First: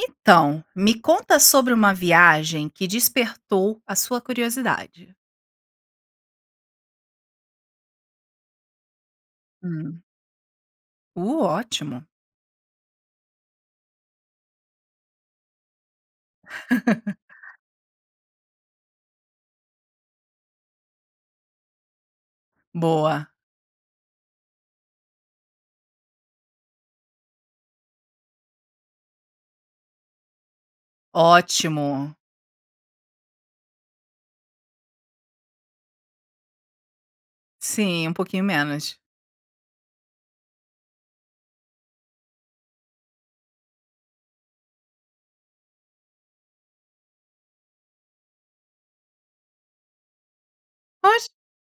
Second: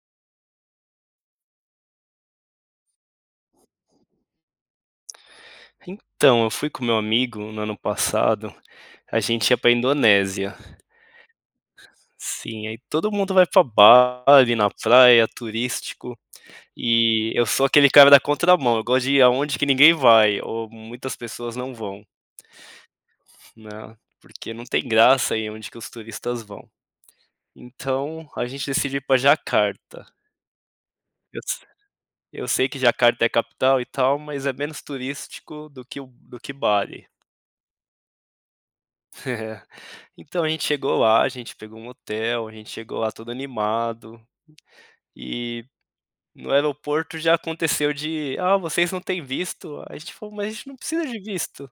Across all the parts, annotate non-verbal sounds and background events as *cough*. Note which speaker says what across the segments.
Speaker 1: Então, me conta sobre uma viagem que despertou a sua curiosidade.
Speaker 2: Então, eu fui com meu amigo, no ano passado, a gente ia pra
Speaker 1: Hum.
Speaker 2: Indonésia.
Speaker 1: Uh, ótimo.
Speaker 2: Sim, aí todo mundo vai para Bali, na praia, turístico, e eu
Speaker 1: *laughs*
Speaker 2: sou aquele cara da contramão, eu gosto de ir aonde que ninguém vai, ou muitas pessoas não vão.
Speaker 1: Boa.
Speaker 2: Né, porque não tem graça ir aonde que os turistas vão. Então a gente decidiu ir pra Jacarta. Eu se
Speaker 1: Ótimo.
Speaker 2: eu sei que Jacarta é capital e tal, mas é menos turístico do que o do que Bali.
Speaker 1: Sim, um pouquinho menos.
Speaker 2: *chuckles* É, então a gente chegou lá, a gente pegou um hotel, a gente chegou lá todo animado, e no aeroporto já aconteceu de: "Ah, vocês não têm visto", a gente falou: "Mas a gente não precisa de
Speaker 1: Oxi.
Speaker 2: visto".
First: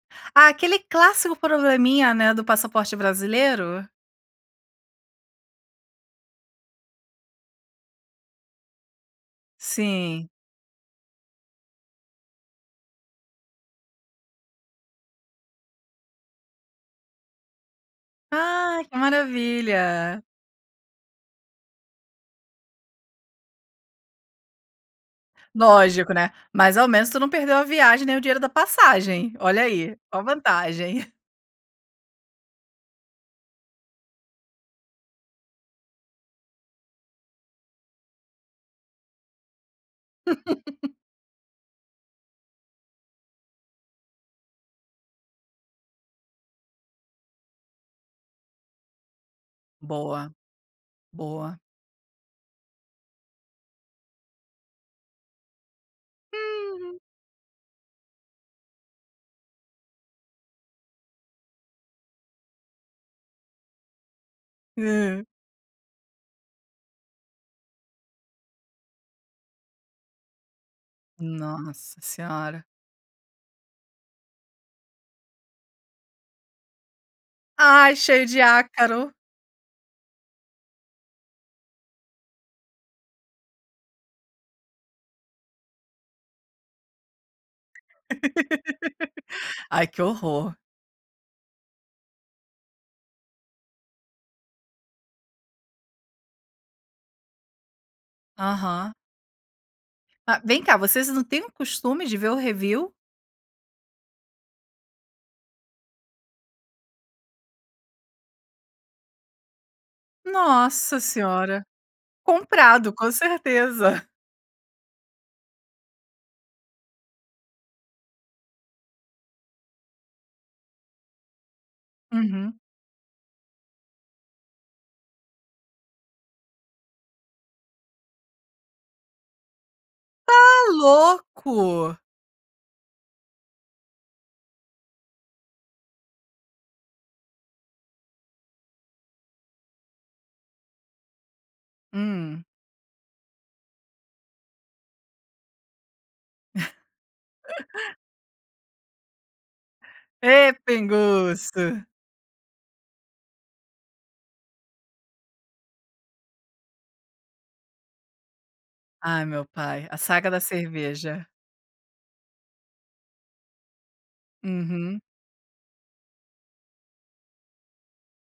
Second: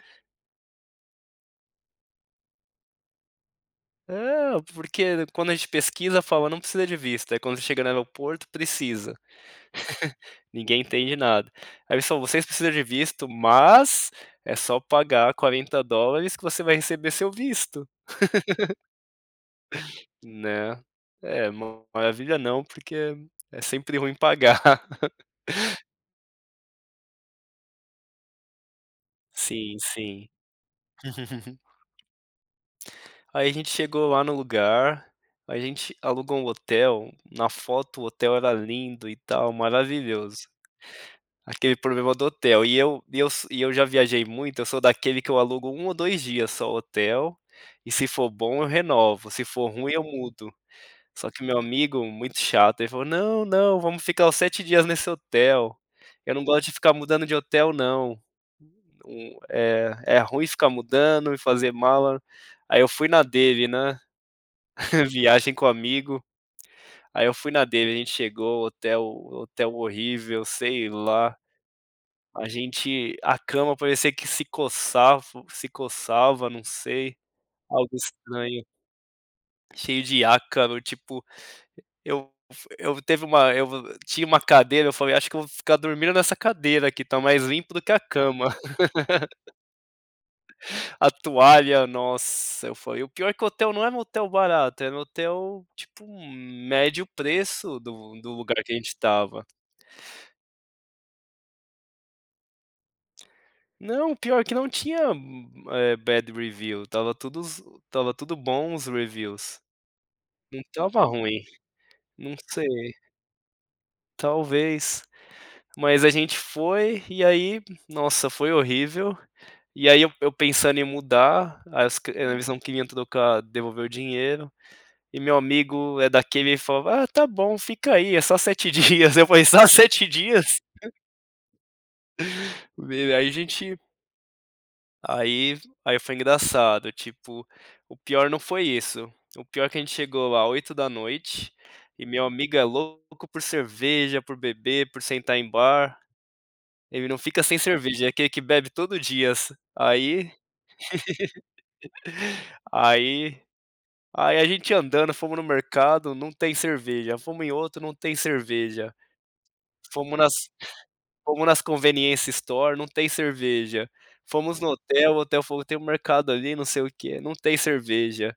Speaker 2: *laughs*
Speaker 1: Ah, aquele clássico probleminha, né, do passaporte brasileiro?
Speaker 2: Não, porque, né, quando a gente pesquisa fala não precisa de visto, aí quando você chega no aeroporto precisa,
Speaker 1: Sim.
Speaker 2: *chuckles* ninguém entende nada. Olha só: "Vocês precisam de visto, mas é só pagar 40 dólares que você vai receber seu visto". *laughs*
Speaker 1: Ai, que maravilha.
Speaker 2: Né? É, uma maravilha não, porque é sempre ruim pagar. *laughs*
Speaker 1: Lógico, né, mas ao menos tu não perdeu a viagem, nem o dinheiro da passagem. Olha
Speaker 2: Sim,
Speaker 1: aí, oh a
Speaker 2: sim.
Speaker 1: vantagem.
Speaker 2: *laughs* Aí a gente chegou lá no lugar, a gente alugou um hotel, na foto o hotel era lindo e tal, maravilhoso.
Speaker 1: *laughs*
Speaker 2: Aquele problema do hotel, e eu e eu so e eu já viajei muito, eu sou daquele que eu alugo 1 ou 2 dias só o hotel, e se for bom eu renovo, se for ruim eu
Speaker 1: Boa,
Speaker 2: mudo. Só que meu
Speaker 1: boa.
Speaker 2: amigo, muito chato, ele falou: "Não, não, vamos ficar os 7 dias nesse hotel, eu não gosto de ficar
Speaker 1: Uhum.
Speaker 2: mudando de hotel não, hum, eh, é ruim ficar mudando e fazer mala". Aí eu fui na dele, né. *snorts*
Speaker 1: Hã.
Speaker 2: Viagem com amigo, aí eu fui na dele, a gente chegou o hotel hotel horrível, sei lá,
Speaker 1: Nossa
Speaker 2: a
Speaker 1: Senhora.
Speaker 2: gente a cama parecia que se coçava se coçava, não sei, algo
Speaker 1: Ai, cheio de
Speaker 2: estranho.
Speaker 1: ácaro.
Speaker 2: Cheio de ácaro, tipo, eu fu eu teve uma eu vo tinha uma cadeira, eu falei: "Acho que eu vou ficar dormindo nessa cadeira aqui, tá mais limpo do que a cama".
Speaker 1: *laughs* Ai, que horror.
Speaker 2: *laughs* A toalha, nossa, foi o pior é que o hotel não era um hotel barato, era um hotel, tipo, um médio preço do do lugar que a gente
Speaker 1: Aham.
Speaker 2: estava.
Speaker 1: Ah, vem cá, vocês não têm o costume de ver o review?
Speaker 2: Não, pior que não tinha u u eh, bad review. Estava tudo zo estava tudo bom os reviews, não
Speaker 1: Nossa
Speaker 2: estava ruim,
Speaker 1: Senhora,
Speaker 2: não sei.
Speaker 1: comprado, com certeza.
Speaker 2: Talvez, mas a gente foi e aí, nossa, foi horrível, e aí eu p eu pensando em mudar as cri eles
Speaker 1: Uhum.
Speaker 2: não queriam trocar, devolver o dinheiro, e meu amigo é daqueles, ele falou: "Ah, tá bom, fica aí, é só 7 dias", eu falei: "Só 7
Speaker 1: Tá
Speaker 2: dias?"
Speaker 1: louco!
Speaker 2: Meu, aí a gente aí f aí foi engraçado, tipo, o pior não foi isso, o pior é que a gente chegou lá 20h, e meu
Speaker 1: Hum.
Speaker 2: amigo é louco por cerveja, por beber, por sentar em bar. Ele não fica sem
Speaker 1: *laughs*
Speaker 2: cerveja, é aquele que bebe todo dia, assi aí.
Speaker 1: Ê, pinguço!
Speaker 2: *laughs* aí aí a gente andando, fomos no mercado, não tem cerveja, fomos em outro, não tem cerveja.
Speaker 1: Ai meu pai, a
Speaker 2: Fomos
Speaker 1: saga
Speaker 2: nas
Speaker 1: da cerveja.
Speaker 2: fomos nas conveniência store, não tem cerveja, fomos no
Speaker 1: Uhum.
Speaker 2: hotel, o hotel falou: "Tem mercado ali, não sei o quê, não tem cerveja".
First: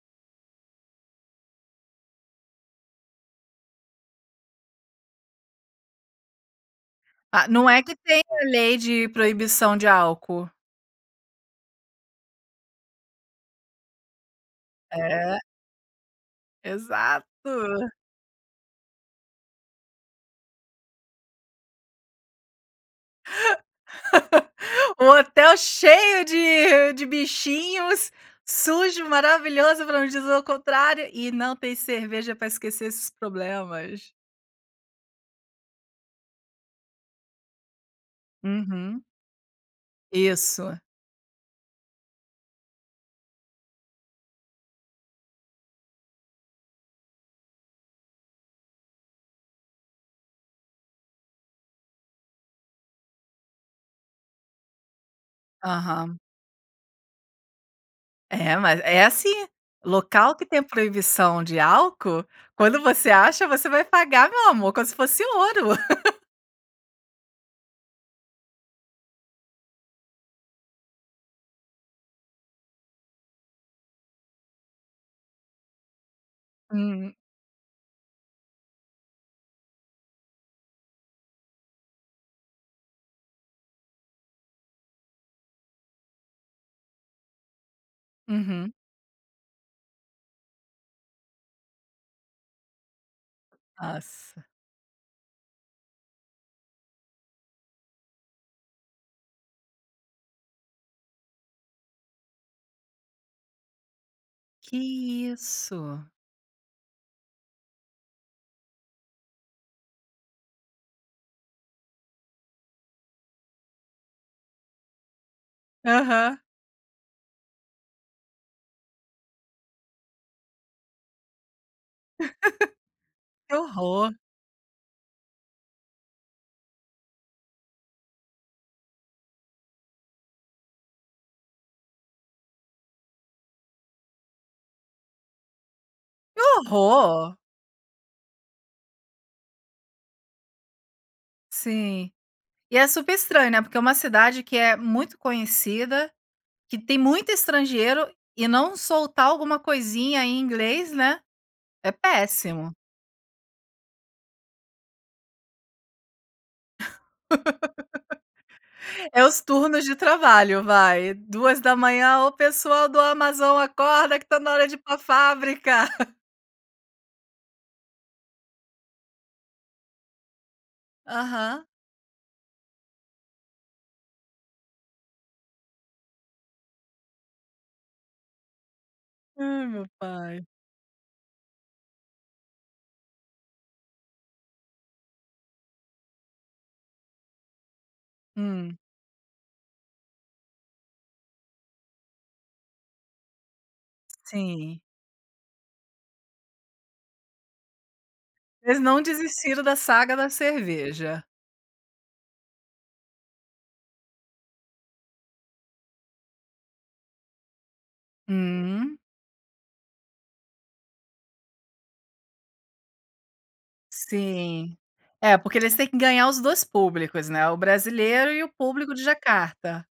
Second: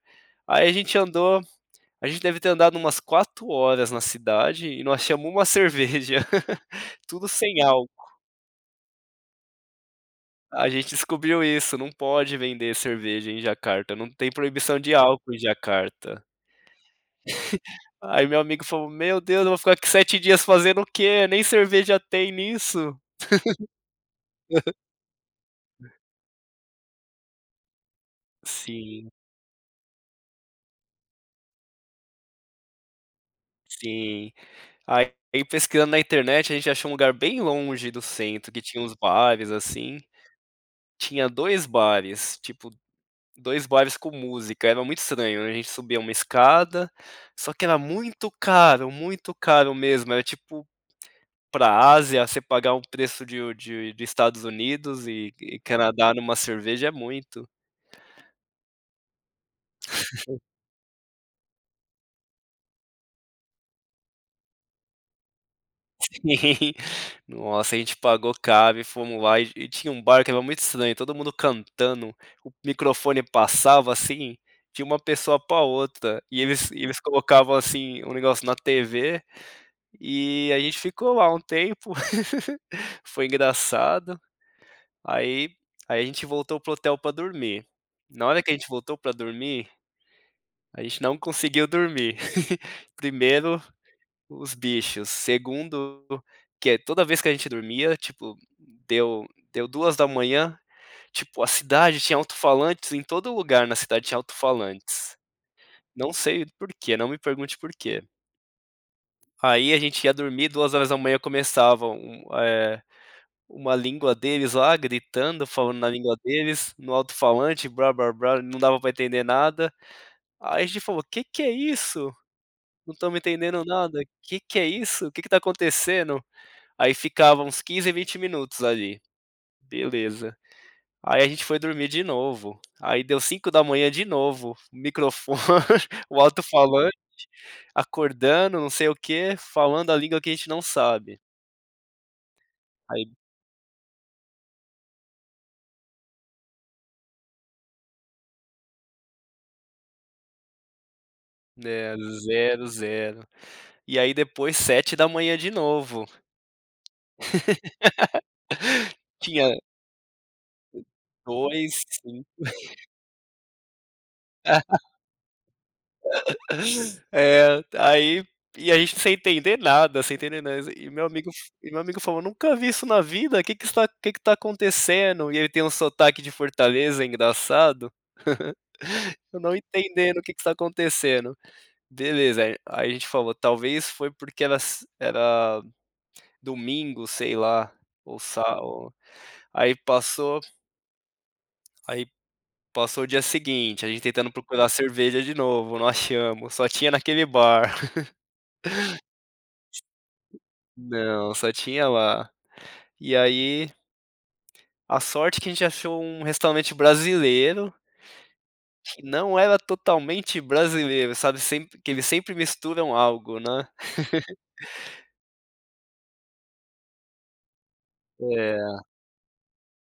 Speaker 2: Aí a gente andou a gente deve ter andado umas 4 horas na cidade e não achamos uma cerveja, *laughs* tudo
Speaker 1: Ah,
Speaker 2: sem
Speaker 1: não é
Speaker 2: álcool.
Speaker 1: que tem a lei de proibição de álcool?
Speaker 2: A gente descobriu isso, não pode vender cerveja em Jacarta não, tem proibição de álcool em
Speaker 1: É.
Speaker 2: Jacarta.
Speaker 1: Exato.
Speaker 2: *snorts* Aí meu amigo falou: "Meu Deus, eu vou ficar aqui 7 dias fazendo o quê? Nem cerveja tem nisso". *laughs*
Speaker 1: *laughs* O hotel cheio de de bichinhos, sujo,
Speaker 2: Sim.
Speaker 1: maravilhoso, pra não dizer o contrário, e não tem cerveja pra esquecer esses problemas.
Speaker 2: Sim. Aí, pesquisando na internet, a gente achou um lugar bem longe do centro, que tinha uns
Speaker 1: Uhum.
Speaker 2: bares, assim,
Speaker 1: Isso.
Speaker 2: tinha 2 bares, tipo, 2 bares com música, era muito estranho, a gente subia uma escada, só que era muito caro, muito caro mesmo era, tipo, pra Ásia você pagar um preço de u de de Estados Unidos e e Canadá
Speaker 1: Aham.
Speaker 2: numa cerveja é muito.
Speaker 1: É, mas é assim, local
Speaker 2: *laughs*
Speaker 1: que tem proibição de álcool, quando você acha, você vai pagar, meu amor, como se fosse ouro. *laughs*
Speaker 2: Sim. Nossa, a gente pagou caro e fomos lá, e e tinha um bar que era muito estranho, todo mundo cantando, o microfone passava, assim, de uma pessoa pra outra, e eles e eles
Speaker 1: Hum.
Speaker 2: colocavam, assim, o negócio na TV, e a gente ficou lá um tempo, *laughs* foi engraçado, aí aí a gente voltou para o hotel pra dormir, na hora que a gente
Speaker 1: Uhum.
Speaker 2: voltou pra dormir, a gente não conseguiu dormir. *laughs* Primeiro,
Speaker 1: Nossa.
Speaker 2: os bichos, segundo, que é, toda vez que a gente dormia, tipo, deu deu 2h, tipo, a cidade tinha auto-falantes, em todo lugar na cidade tinha auto-falantes.
Speaker 1: Que isso.
Speaker 2: Não sei por quê, não me pergunte por quê. Aí, a gente ia dormir, 2h começavam um eh, uma língua deles lá gritando, falando na língua
Speaker 1: Aham.
Speaker 2: deles no alto-falante blá-blá-blá, não dava pra entender nada. Aí a gente falou: "Que que é isso?
Speaker 1: *laughs*
Speaker 2: Não estamos
Speaker 1: Que
Speaker 2: entendendo nada,
Speaker 1: horror.
Speaker 2: que que é isso? O que que tá acontecendo?". Aí, ficava uns 15, 20 minutos ali. Beleza, aí a gente foi dormir de novo, aí deu 5h de novo, microfone, o
Speaker 1: Que
Speaker 2: alto-falante
Speaker 1: horror!
Speaker 2: acordando não sei o quê, falando a língua que a gente não sabe.
Speaker 1: Sim. E é super
Speaker 2: Aí
Speaker 1: estranho, né, porque é uma cidade que é muito conhecida, que tem muito estrangeiro, e não soltar alguma coisinha em inglês, né? É
Speaker 2: Né, 0,
Speaker 1: péssimo.
Speaker 2: 0. E aí, depois, 7h de novo. *laughs*
Speaker 1: *laughs* É os
Speaker 2: Tinha
Speaker 1: turnos de trabalho vai, duas
Speaker 2: 2,
Speaker 1: da manhã:
Speaker 2: 5.
Speaker 1: "Ô,
Speaker 2: *chuckles*
Speaker 1: pessoal do Amazon, acorda que tá na hora de ir
Speaker 2: *chuckles*
Speaker 1: para a fábrica!" *laughs*
Speaker 2: *laughs* É, aí, e a gente sem entender nada, sem entender nada e meu amigo
Speaker 1: Aham.
Speaker 2: e meu amigo falou: "Nunca vi isso na vida, que que está que que tá acontecendo?". E ele tem um sotaque de Fortaleza engraçado. *chuckles* Eu não
Speaker 1: Ai meu
Speaker 2: entendendo o que que
Speaker 1: pai.
Speaker 2: está acontecendo. Beleza, a aí a gente falou: "Talvez foi porque era se era domingo, sei lá, ou sa
Speaker 1: Hum.
Speaker 2: ou", aí passou aí, passou o dia seguinte, a gente tentando procurar
Speaker 1: Sim.
Speaker 2: cerveja de novo, não achamos, só tinha naquele bar.
Speaker 1: Eles não desistiram da saga da
Speaker 2: *laughs*
Speaker 1: cerveja.
Speaker 2: Não, só tinha lá. E aí a sorte é que a gente achou um restaurante brasileiro
Speaker 1: Hum.
Speaker 2: que não era totalmente brasileiro, sabe? Sempre que eles sempre misturam algo, né?
Speaker 1: Sim.
Speaker 2: *laughs*
Speaker 1: É, porque eles têm que ganhar os dois públicos, né, o brasileiro e o
Speaker 2: É.
Speaker 1: público de Jacarta.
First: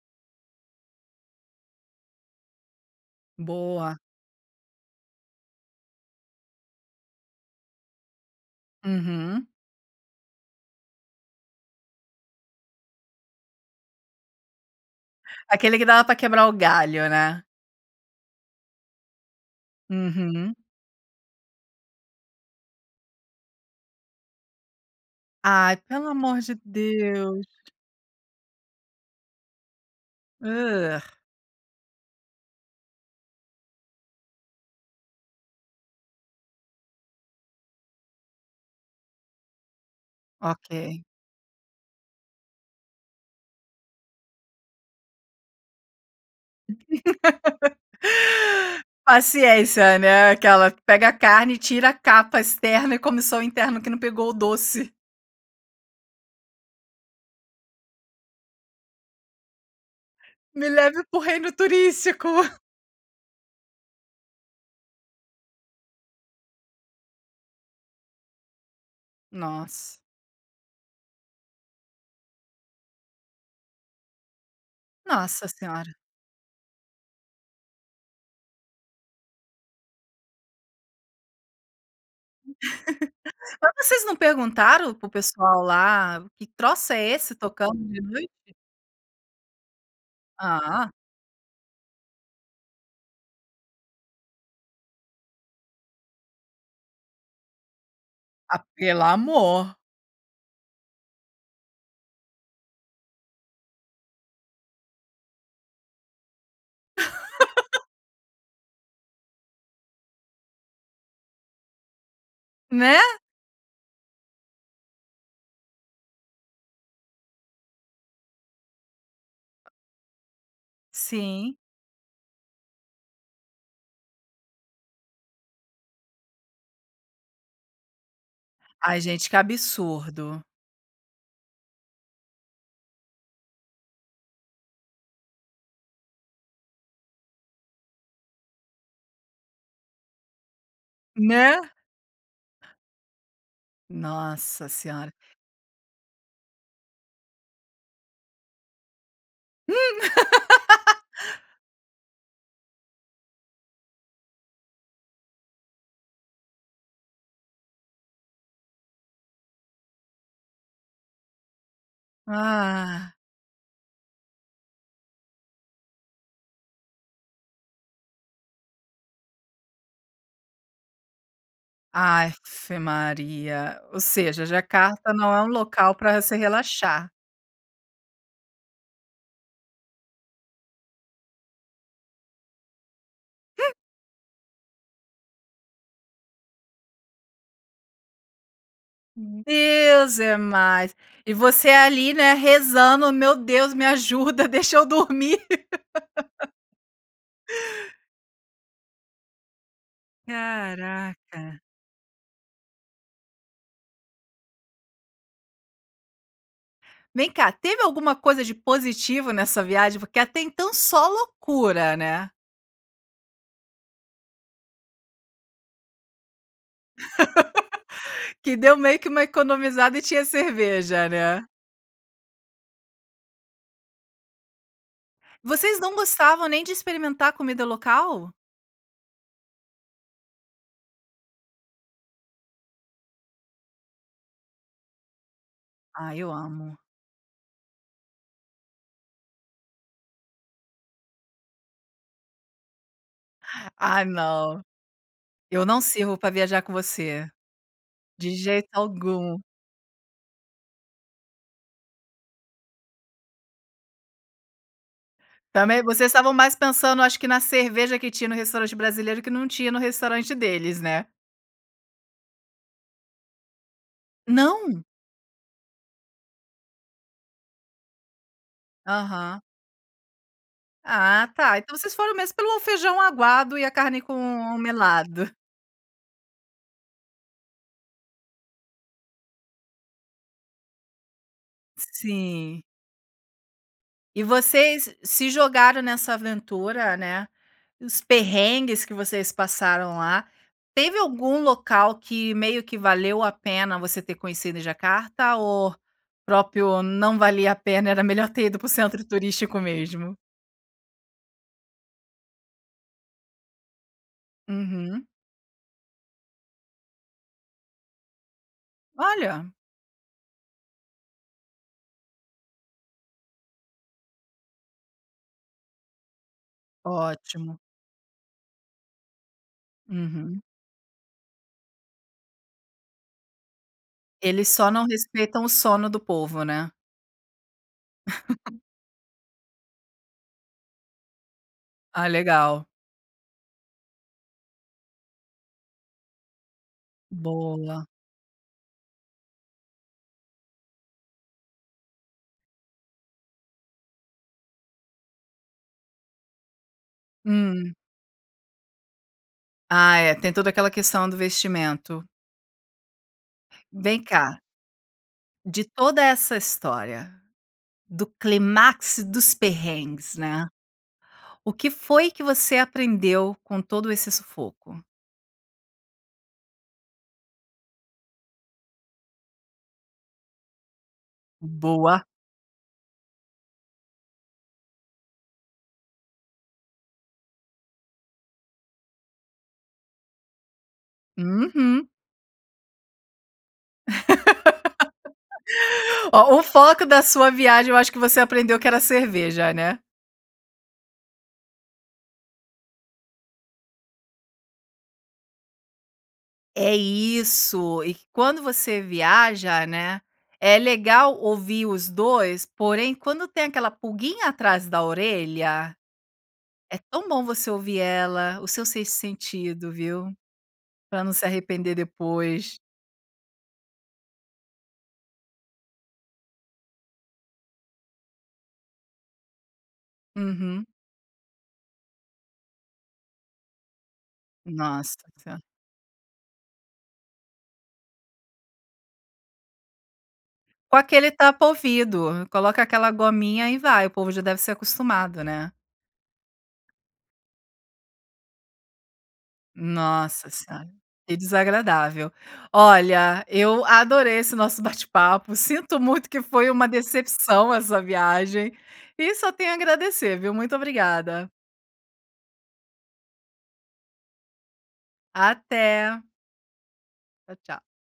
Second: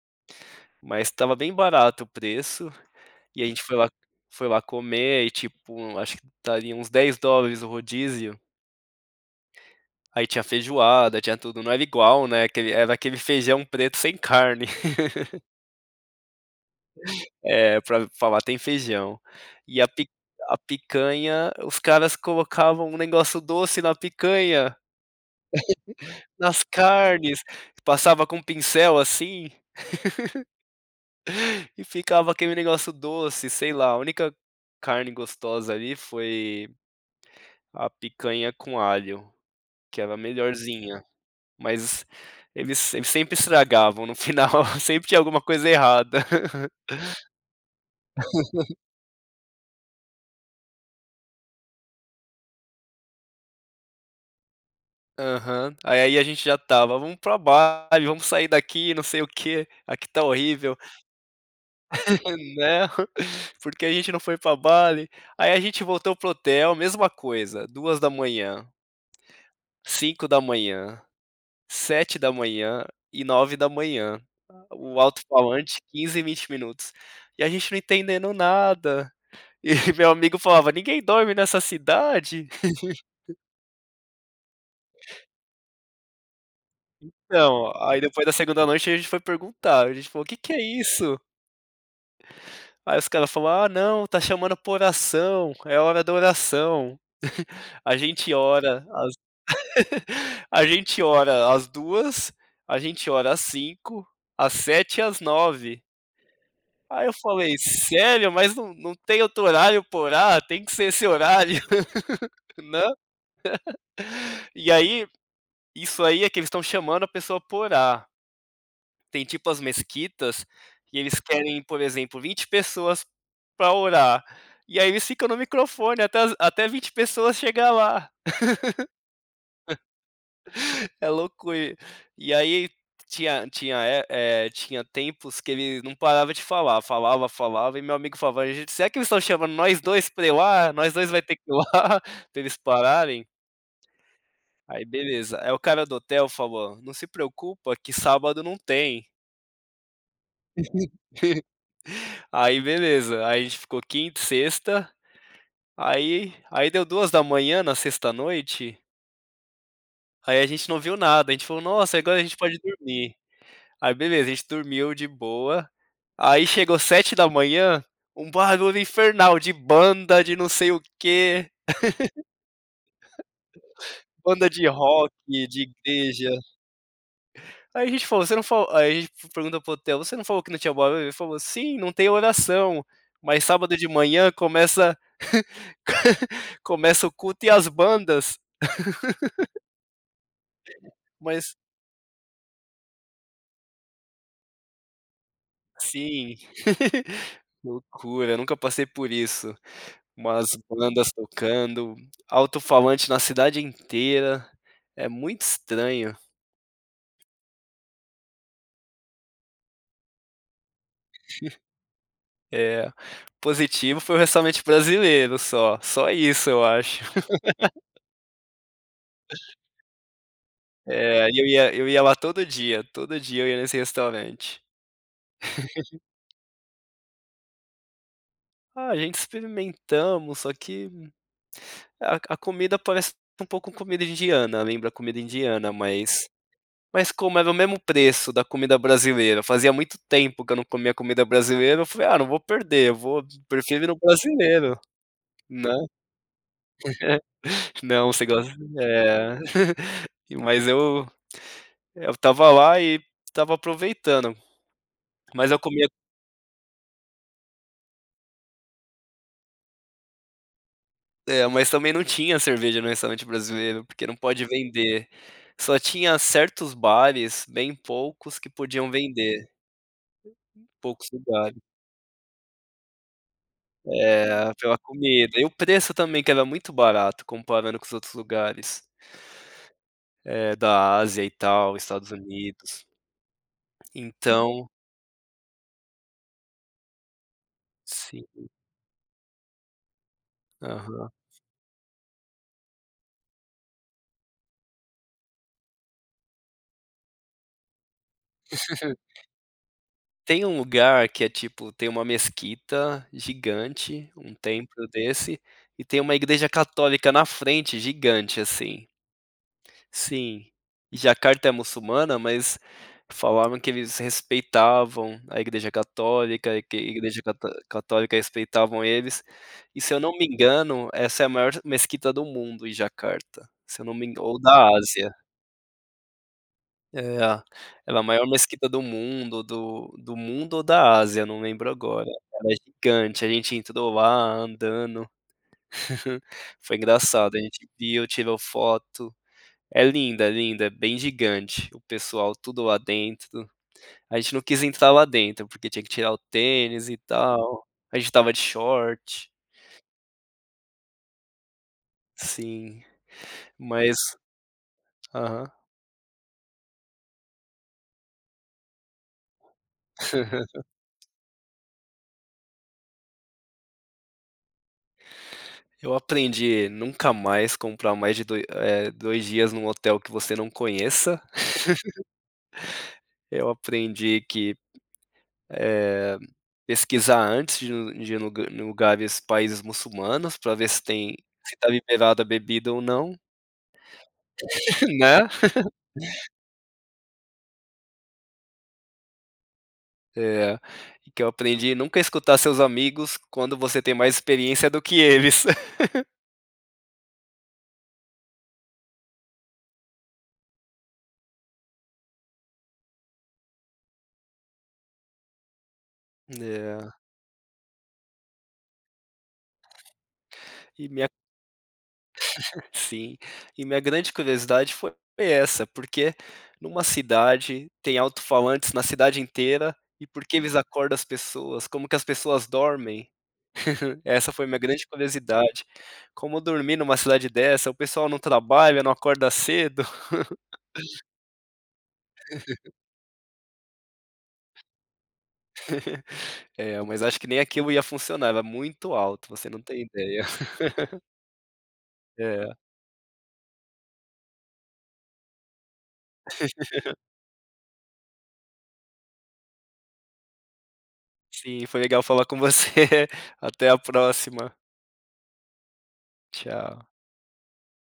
Speaker 2: Mas tava bem barato o preço, e ai a gente foi lá
Speaker 1: Boa.
Speaker 2: foi lá comer e, tipo, acho que daria uns 10 dólares o rodízio.
Speaker 1: Uhum.
Speaker 2: Aí tinha feijoada, tinha tudo, não era igual, né. Aquele era aquele feijão preto sem carne. *laughs*
Speaker 1: Aquele que dava para quebrar o galho, né?
Speaker 2: É pra falar tem feijão, e a pi
Speaker 1: Uhum.
Speaker 2: a picanha, os caras colocavam um negócio doce na picanha,
Speaker 1: Ai, pelo
Speaker 2: *chuckles*
Speaker 1: amor de
Speaker 2: nas carnes,
Speaker 1: Deus.
Speaker 2: passava com pincel assim,
Speaker 1: *grunts*
Speaker 2: *chuckles* e ficava aquele negócio doce, sei lá. A única carne gostosa ali foi, a picanha com alho, que era melhorzinha,
Speaker 1: Ok.
Speaker 2: mas eles eles sempre estragavam, no final sempre tinha alguma coisa errada.
Speaker 1: *laughs*
Speaker 2: *laughs*
Speaker 1: Paciência, né, aquela, pega a carne e tira a capa externa e come só a interna que não pegou o doce.
Speaker 2: Aham, e aí ai a gente já tava: "Vamos pra Bali, vamos sair daqui, não sei o quê, aqui tá
Speaker 1: Me
Speaker 2: horrível."
Speaker 1: leve para o reino turístico.
Speaker 2: *laughs*
Speaker 1: *giggles*
Speaker 2: Né, porque a gente não foi pra Bali? Aí a gente voltou para o hotel, mesma coisa, 2 da manhã
Speaker 1: Nossa.
Speaker 2: 5 da manhã, 7 da manhã e 9 da manhã. O
Speaker 1: Nossa
Speaker 2: altofalante
Speaker 1: senhora.
Speaker 2: 15 e 20 minutos, e a gente não entendendo nada. E meu amigo falava, ninguém dorme nessa cidade?
Speaker 1: *laughs*
Speaker 2: *laughs*
Speaker 1: Mas vocês não perguntaram para o pessoal lá, que troço é esse
Speaker 2: Então,
Speaker 1: tocando de
Speaker 2: aí depois
Speaker 1: noite?
Speaker 2: da segunda noite a gente foi perguntar, a gente falou: "Que que é
Speaker 1: Ah.
Speaker 2: isso?" Aí os cara falou: "Ah, não, tá chamando pra oração, é hora da oração. A gente
Speaker 1: Ah,
Speaker 2: ora
Speaker 1: pelo
Speaker 2: às
Speaker 1: amor.
Speaker 2: *laughs* a gente ora às 2, a gente ora às 5, às 7 e às 9." Aí eu falei:
Speaker 1: *laughs*
Speaker 2: "Sério? Mas não não tem outro horário pra orar, tem que ser esse horário, *laughs* não?"
Speaker 1: Né?
Speaker 2: E aí isso aí é que eles estão chamando a pessoa pra orar. Tem tipo as mesquitas que eles
Speaker 1: Sim.
Speaker 2: querem por exemplo 20 pessoas pra orar, e aí eles ficam no microfone até as até as 20 pessoas chegar lá.
Speaker 1: Ai gente, que absurdo.
Speaker 2: *laughs* É loucura, e aí, tinha tinha, eh eh, tinha tempos que ele não parava de falar, falava, falava e meu amigo falava: "Ai, gente será que eles estão chamando nós 2 pra ir lá, nós 2 vai ter que ir
Speaker 1: Né.
Speaker 2: lá, pra eles pararem?"
Speaker 1: Nossa
Speaker 2: Aí
Speaker 1: senhora.
Speaker 2: beleza, é o cara do hotel falou: "Não se preocupa, que sábado não tem."
Speaker 1: Hum. *laughs*
Speaker 2: *laughs* Aí beleza, aí a gente ficou quinta e sexta, aí aí deu 2h, na sexta à noite aí a gente não ouviu nada, a gente falou: "Nossa, agora a gente pode
Speaker 1: Ah.
Speaker 2: dormir". Aí beleza, a gente dormiu de boa, aí chegou 7h, um barulho infernal de banda, de não sei o quê
Speaker 1: Afe Maria, ou
Speaker 2: *laughs*
Speaker 1: seja,
Speaker 2: Banda de rock,
Speaker 1: Jacarta não é
Speaker 2: de
Speaker 1: local pra
Speaker 2: igreja.
Speaker 1: se relaxar.
Speaker 2: Aí a gente falou: "Você não falou", aí f pergunta para o hotel, "Você não falou que não tinha o barulho?", falou: "Sim, não tem oração, mas sábado de manhã começa *laughs* começa o culto e as bandas". *laughs*
Speaker 1: Deus é mais. E
Speaker 2: Mas
Speaker 1: você ali, né, rezando, meu Deus, me ajuda, deixa eu dormir.
Speaker 2: Sim,
Speaker 1: *laughs*
Speaker 2: *laughs* loucura, nunca passei por isso. Umas bandas
Speaker 1: Caraca.
Speaker 2: tocando, alto-falante na cidade inteira, é muito estranho.
Speaker 1: Vem cá, teve alguma coisa de positivo nessa viagem? Porque até então só loucura, né.
Speaker 2: *laughs* É, positivo foi o restaurante brasileiro só, só isso eu acho. *laughs*
Speaker 1: *laughs* Que deu meio que uma economizada e tinha cerveja,
Speaker 2: É, aí
Speaker 1: né.
Speaker 2: eu ia eu ia lá todo dia, todo dia eu ia nesse restaurante.
Speaker 1: Vocês não
Speaker 2: *laughs*
Speaker 1: gostavam nem de experimentar a comida local?
Speaker 2: Ah, a gente experimentamos, só que a a comida parece um pouco com comida indiana, lembra a comida indiana,
Speaker 1: Ai,
Speaker 2: mas
Speaker 1: eu amo.
Speaker 2: mas como era o mesmo preço da comida brasileira, fazia muito tempo que eu não comia comida brasileira, eu falei: "Ah, não vou perder, eu vou
Speaker 1: *inhales*
Speaker 2: prefiro ir no
Speaker 1: Ah não.
Speaker 2: brasileiro,
Speaker 1: Eu
Speaker 2: né?".
Speaker 1: não sirvo pra viajar com você.
Speaker 2: *laughs* Não, você
Speaker 1: De
Speaker 2: gos
Speaker 1: jeito
Speaker 2: é.
Speaker 1: algum.
Speaker 2: *laughs* Mas eu eu estava lá e estava aproveitando, mas eu
Speaker 1: Também,
Speaker 2: comia
Speaker 1: vocês estavam mais pensando eu acho que na cerveja que tinha no restaurante brasileiro que não tinha no restaurante deles, né?
Speaker 2: É, mas também não tinha cerveja no restaurante brasileiro porque não pode
Speaker 1: Não?
Speaker 2: vender. Só tinha certos bares, bem poucos, que podiam
Speaker 1: Aham.
Speaker 2: vender. Poucos
Speaker 1: Ah tá,
Speaker 2: lugares.
Speaker 1: então vocês foram mesmo pelo feijão aguado e a carne com
Speaker 2: É,
Speaker 1: o
Speaker 2: pela
Speaker 1: melado.
Speaker 2: comida. E o preço também, que era muito barato comparando com os outros lugares eh, da Ásia e tal, Estados
Speaker 1: Sim.
Speaker 2: Unidos.
Speaker 1: E
Speaker 2: Então
Speaker 1: vocês se jogaram nessa aventura, né, nos
Speaker 2: Sim.
Speaker 1: perrengues que vocês passaram lá. Teve
Speaker 2: Aham.
Speaker 1: algum local que meio que valeu a pena você ter conhecido em Jacarta, ou o próprio não valia a pena, era melhor ter ido para o
Speaker 2: *laughs*
Speaker 1: centro turístico mesmo?
Speaker 2: Tem um lugar que é ,tipo, tem uma mesquita gigante, um templo
Speaker 1: Uhum.
Speaker 2: desse, e tem uma igreja católica na frente gigante, assim.
Speaker 1: Olha!
Speaker 2: Sim. Jacarta é muçulmana, mas falavam que eles respeitavam a igreja católica, e que a igreja cató
Speaker 1: Ótimo.
Speaker 2: católica respeitavam eles, e se eu não me
Speaker 1: Uhum.
Speaker 2: engano, essa é a maior mesquita do mundo, em Jacarta, se eu não me engan ou
Speaker 1: Eles
Speaker 2: da
Speaker 1: só não
Speaker 2: Ásia.
Speaker 1: respeitam o sono do povo, né?
Speaker 2: É, ela maior
Speaker 1: *laughs*
Speaker 2: Mesquita do mundo, do do mundo ou da Ásia, eu não lembro agora.
Speaker 1: Ah,
Speaker 2: Mas
Speaker 1: legal.
Speaker 2: gigante, a gente entrou lá andando. *laughs* Foi engraçado, a gente
Speaker 1: Boa.
Speaker 2: viu, tirou foto. É linda, é linda, é bem gigante. O pessoal tudo lá dentro. A gente não quis entrar lá dentro, porque tinha que tirar o tênis e tal.
Speaker 1: Hum.
Speaker 2: A gente estava de short.
Speaker 1: Ah é, tem toda aquela questão do vestimento.
Speaker 2: Sim. Mas
Speaker 1: Vem cá
Speaker 2: aham.
Speaker 1: de toda essa história, do clímax dos perrengues, né?
Speaker 2: *laughs*
Speaker 1: O que foi que você aprendeu com todo esse sufoco?
Speaker 2: Eu aprendi, nunca mais comprar mais de doi eh, dois dias num hotel que você não conheça. *laughs*
Speaker 1: Boa.
Speaker 2: Eu aprendi que, eh, pesquisar antes de ir de ir em lugares, países muçulmanos pra ver se tem se está
Speaker 1: Uhum.
Speaker 2: liberado a bebida ou não. *laughs* Né?
Speaker 1: *laughs*
Speaker 2: *laughs*
Speaker 1: Oh, o foco da sua viagem eu acho que você aprendeu que era cerveja, né.
Speaker 2: É, e que eu aprendi nunca escutar os seus amigos quando você tem mais experiência do que eles. *laughs*
Speaker 1: É isso, e quando você viaja, né, é legal ouvir os 2, porém quando tem aquela pulguinha atrás da orelha, é
Speaker 2: É.
Speaker 1: tão bom você ouvir ela, o seu sexto sentido, viu?
Speaker 2: E
Speaker 1: Pra
Speaker 2: minha
Speaker 1: não se arrepender depois.
Speaker 2: *laughs* Sim, e minha grande curiosidade foi essa, porque numa cidade tem autofalantes na cidade inteira, e porque eles
Speaker 1: Uhum.
Speaker 2: acordam as pessoas, como que as pessoas dormem, *giggles* essa foi minha grande
Speaker 1: Nossa. Tá.
Speaker 2: curiosidade, como dormir numa cidade dessa? O pessoal não trabalha, não acorda cedo.
Speaker 1: Com
Speaker 2: *laughs*
Speaker 1: aquele tapa ouvido, coloca
Speaker 2: *laughs*
Speaker 1: aquela gominha e vai, o povo já deve ser acostumado, né.
Speaker 2: *laughs* É, mas acho que nem aquilo ia funcionar, era muito alto, você não tem ideia.
Speaker 1: Nossa senhora,
Speaker 2: *laughs*
Speaker 1: que desagradável.
Speaker 2: É.
Speaker 1: Olha, eu adorei esse nosso bate-papo, sinto muito que foi uma
Speaker 2: *laughs*
Speaker 1: decepção essa viagem, e só tenho a agradecer, viu. Muito obrigada.
Speaker 2: Sim, foi legal falar com você, até a próxima.
Speaker 1: Até.
Speaker 2: Tchau.
Speaker 1: Tchau, tchau.